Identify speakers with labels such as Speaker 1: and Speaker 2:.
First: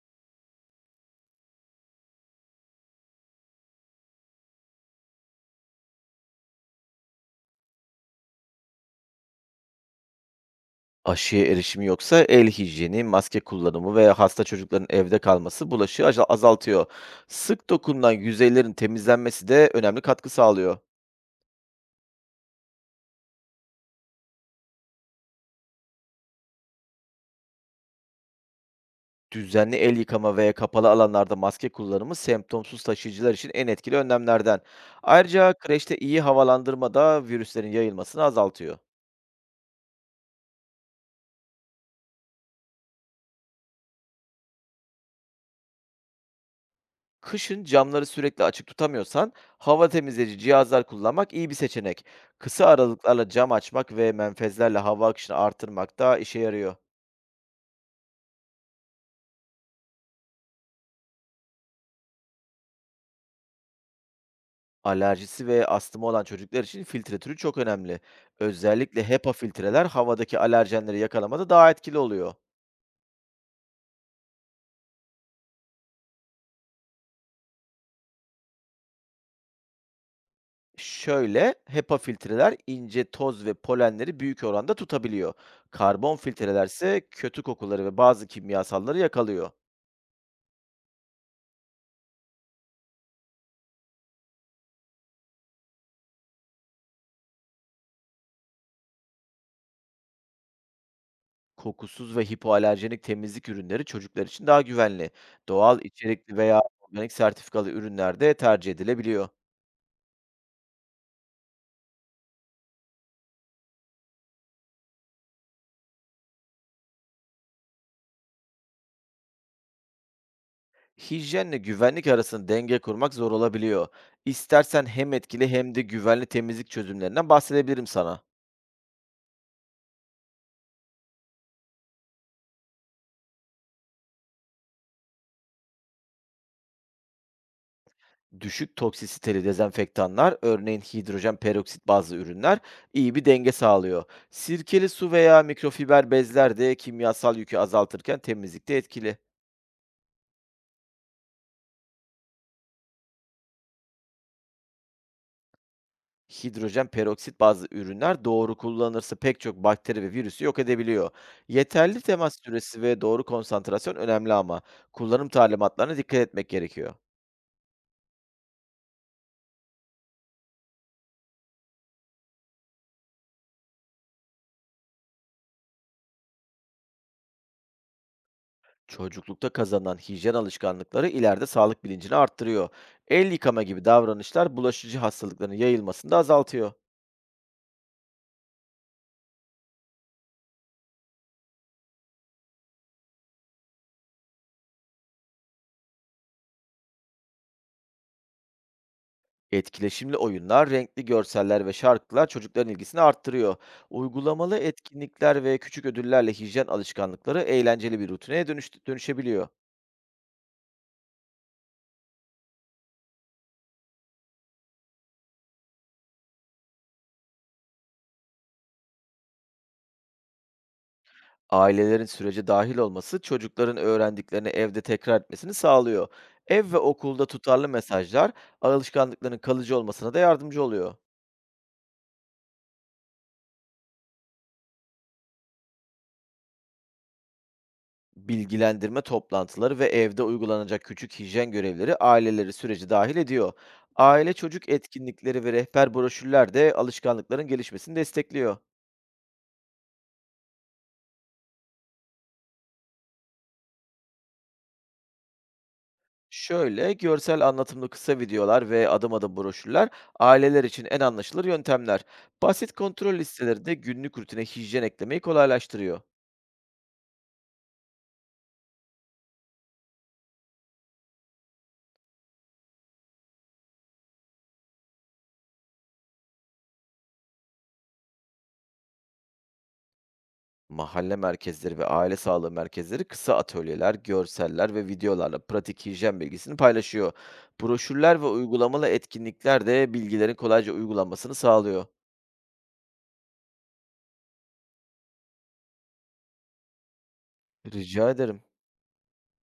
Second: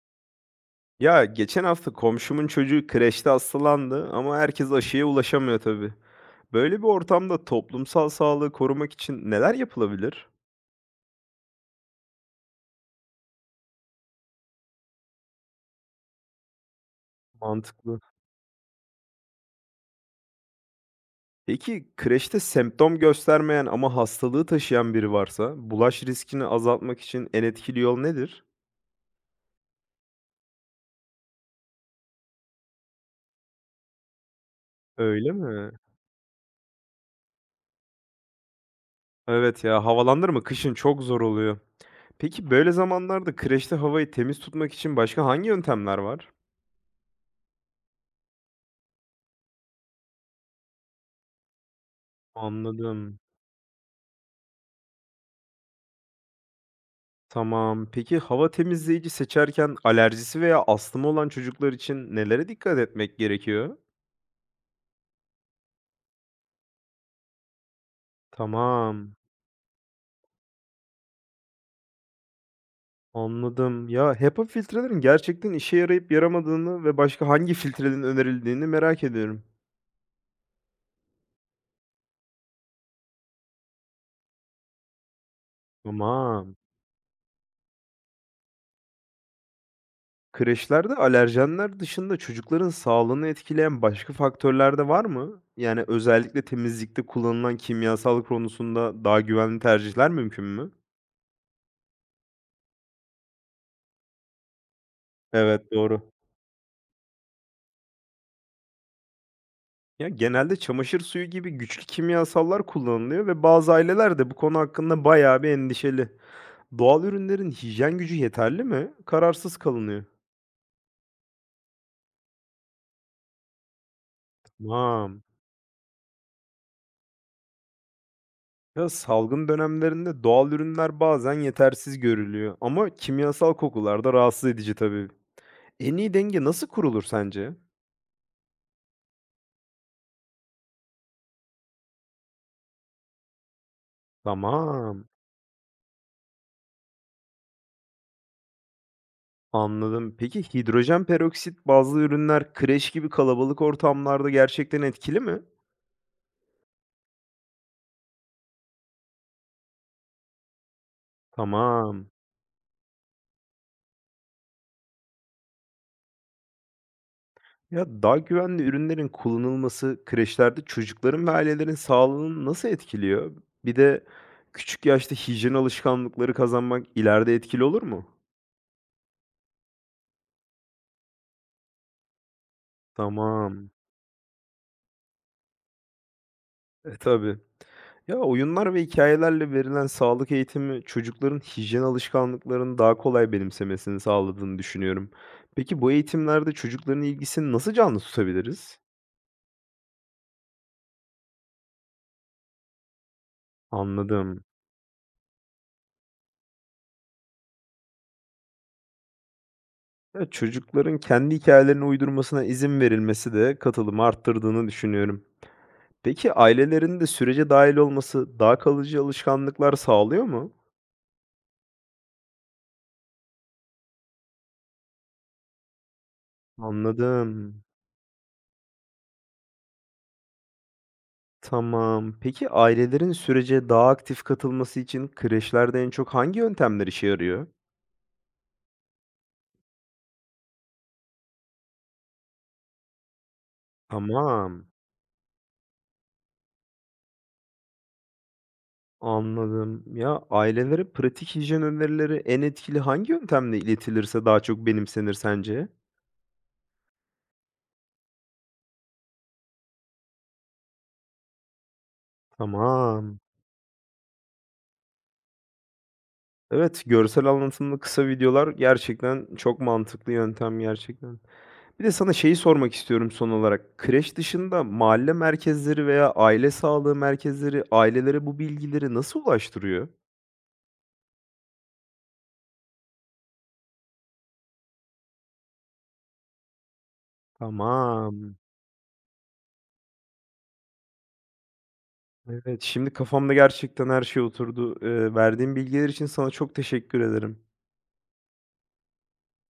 Speaker 1: Ya geçen hafta komşumun çocuğu kreşte hastalandı ama herkes aşıya ulaşamıyor tabii. Böyle bir ortamda toplumsal sağlığı korumak için neler yapılabilir?
Speaker 2: Aşıya erişimi yoksa el hijyeni, maske kullanımı veya hasta çocukların evde kalması bulaşığı azaltıyor. Sık
Speaker 1: Mantıklı.
Speaker 2: dokunulan yüzeylerin temizlenmesi de önemli katkı sağlıyor.
Speaker 1: Peki kreşte semptom göstermeyen ama hastalığı taşıyan biri varsa bulaş riskini azaltmak için en etkili yol nedir?
Speaker 2: Düzenli el yıkama veya kapalı alanlarda maske kullanımı semptomsuz taşıyıcılar için en etkili önlemlerden.
Speaker 1: Öyle
Speaker 2: Ayrıca
Speaker 1: mi?
Speaker 2: kreşte iyi havalandırma da virüslerin yayılmasını azaltıyor.
Speaker 1: Evet ya, havalandırma kışın çok zor oluyor. Peki böyle zamanlarda kreşte havayı temiz tutmak için başka hangi yöntemler var?
Speaker 2: Kışın camları sürekli açık tutamıyorsan hava temizleyici cihazlar kullanmak iyi bir seçenek. Kısa
Speaker 1: Anladım.
Speaker 2: aralıklarla cam açmak ve menfezlerle hava akışını artırmak da işe yarıyor.
Speaker 1: Tamam. Peki hava temizleyici seçerken alerjisi veya astımı olan çocuklar için nelere dikkat etmek gerekiyor?
Speaker 2: Alerjisi ve astımı olan çocuklar için filtre türü çok önemli. Özellikle
Speaker 1: Tamam.
Speaker 2: HEPA filtreler havadaki alerjenleri yakalamada daha etkili oluyor.
Speaker 1: Anladım. Ya, HEPA filtrelerin gerçekten işe yarayıp yaramadığını ve başka hangi filtrelerin önerildiğini merak ediyorum.
Speaker 2: Şöyle, HEPA filtreler ince toz ve polenleri büyük oranda tutabiliyor. Karbon
Speaker 1: Tamam.
Speaker 2: filtreler ise kötü kokuları ve bazı kimyasalları yakalıyor.
Speaker 1: Kreşlerde alerjenler dışında çocukların sağlığını etkileyen başka faktörler de var mı? Yani özellikle temizlikte kullanılan kimyasal konusunda daha güvenli tercihler mümkün mü?
Speaker 2: Kokusuz ve hipoalerjenik temizlik ürünleri çocuklar için daha güvenli.
Speaker 1: Evet,
Speaker 2: Doğal
Speaker 1: doğru.
Speaker 2: içerikli veya organik sertifikalı ürünler de tercih edilebiliyor.
Speaker 1: Ya, genelde çamaşır suyu gibi güçlü kimyasallar kullanılıyor ve bazı aileler de bu konu hakkında bayağı bir endişeli. Doğal ürünlerin hijyen gücü yeterli mi? Kararsız kalınıyor.
Speaker 2: Hijyenle güvenlik arasında denge kurmak zor olabiliyor. İstersen hem
Speaker 1: Tamam.
Speaker 2: etkili hem de güvenli temizlik çözümlerinden bahsedebilirim sana.
Speaker 1: Ya, salgın dönemlerinde doğal ürünler bazen yetersiz görülüyor ama kimyasal kokular da rahatsız edici tabii. En iyi denge nasıl kurulur sence?
Speaker 2: Düşük toksisiteli dezenfektanlar, örneğin hidrojen peroksit bazlı ürünler iyi bir denge sağlıyor. Sirkeli
Speaker 1: Tamam.
Speaker 2: su veya mikrofiber bezler de kimyasal yükü azaltırken temizlikte etkili.
Speaker 1: Anladım. Peki hidrojen peroksit bazlı ürünler kreş gibi kalabalık ortamlarda gerçekten etkili mi?
Speaker 2: Hidrojen peroksit bazlı ürünler doğru kullanılırsa pek çok bakteri ve virüsü yok edebiliyor. Yeterli
Speaker 1: Tamam.
Speaker 2: temas süresi ve doğru konsantrasyon önemli ama kullanım talimatlarına dikkat etmek gerekiyor.
Speaker 1: Ya, daha güvenli ürünlerin kullanılması kreşlerde çocukların ve ailelerin sağlığını nasıl etkiliyor? Bir de küçük yaşta hijyen alışkanlıkları kazanmak ileride etkili olur mu?
Speaker 2: Çocuklukta kazanılan hijyen alışkanlıkları ileride sağlık bilincini arttırıyor. El yıkama
Speaker 1: Tamam.
Speaker 2: gibi davranışlar bulaşıcı hastalıkların yayılmasını da azaltıyor.
Speaker 1: E, tabii. Ya, oyunlar ve hikayelerle verilen sağlık eğitimi çocukların hijyen alışkanlıklarını daha kolay benimsemesini sağladığını düşünüyorum. Peki bu eğitimlerde çocukların ilgisini nasıl canlı tutabiliriz?
Speaker 2: Etkileşimli oyunlar, renkli görseller ve şarkılar çocukların ilgisini arttırıyor.
Speaker 1: Anladım.
Speaker 2: Uygulamalı etkinlikler ve küçük ödüllerle hijyen alışkanlıkları eğlenceli bir rutine dönüşebiliyor.
Speaker 1: Ya, çocukların kendi hikâyelerini uydurmasına izin verilmesi de katılımı arttırdığını düşünüyorum. Peki, ailelerin de sürece dahil olması daha kalıcı alışkanlıklar sağlıyor mu?
Speaker 2: Ailelerin sürece dahil olması çocukların öğrendiklerini evde tekrar etmesini sağlıyor. Ev ve okulda
Speaker 1: Anladım.
Speaker 2: tutarlı mesajlar alışkanlıkların kalıcı olmasına da yardımcı oluyor.
Speaker 1: Tamam. Peki, ailelerin sürece daha aktif katılması için kreşlerde en çok hangi yöntemler işe yarıyor?
Speaker 2: Bilgilendirme toplantıları ve evde uygulanacak küçük hijyen görevleri aileleri süreci dahil ediyor. Aile
Speaker 1: Tamam,
Speaker 2: çocuk etkinlikleri ve rehber broşürler de alışkanlıkların gelişmesini destekliyor.
Speaker 1: anladım. Ya, ailelere pratik hijyen önerileri en etkili hangi yöntemle iletilirse daha çok benimsenir sence?
Speaker 2: Şöyle görsel anlatımlı kısa videolar ve adım adım broşürler aileler için en anlaşılır yöntemler. Basit kontrol
Speaker 1: Tamam.
Speaker 2: listeleri de günlük rutine hijyen eklemeyi kolaylaştırıyor.
Speaker 1: Evet, görsel anlatımlı kısa videolar gerçekten çok mantıklı yöntem gerçekten. Bir de sana şeyi sormak istiyorum son olarak. Kreş dışında mahalle merkezleri veya aile sağlığı merkezleri ailelere bu bilgileri nasıl ulaştırıyor?
Speaker 2: Mahalle merkezleri ve aile sağlığı merkezleri kısa atölyeler, görseller ve videolarla pratik hijyen bilgisini paylaşıyor. Broşürler ve
Speaker 1: Tamam.
Speaker 2: uygulamalı etkinlikler de bilgilerin kolayca uygulanmasını sağlıyor.
Speaker 1: Evet, şimdi kafamda gerçekten her şey oturdu. Verdiğin bilgiler için sana çok teşekkür ederim.
Speaker 2: Rica ederim.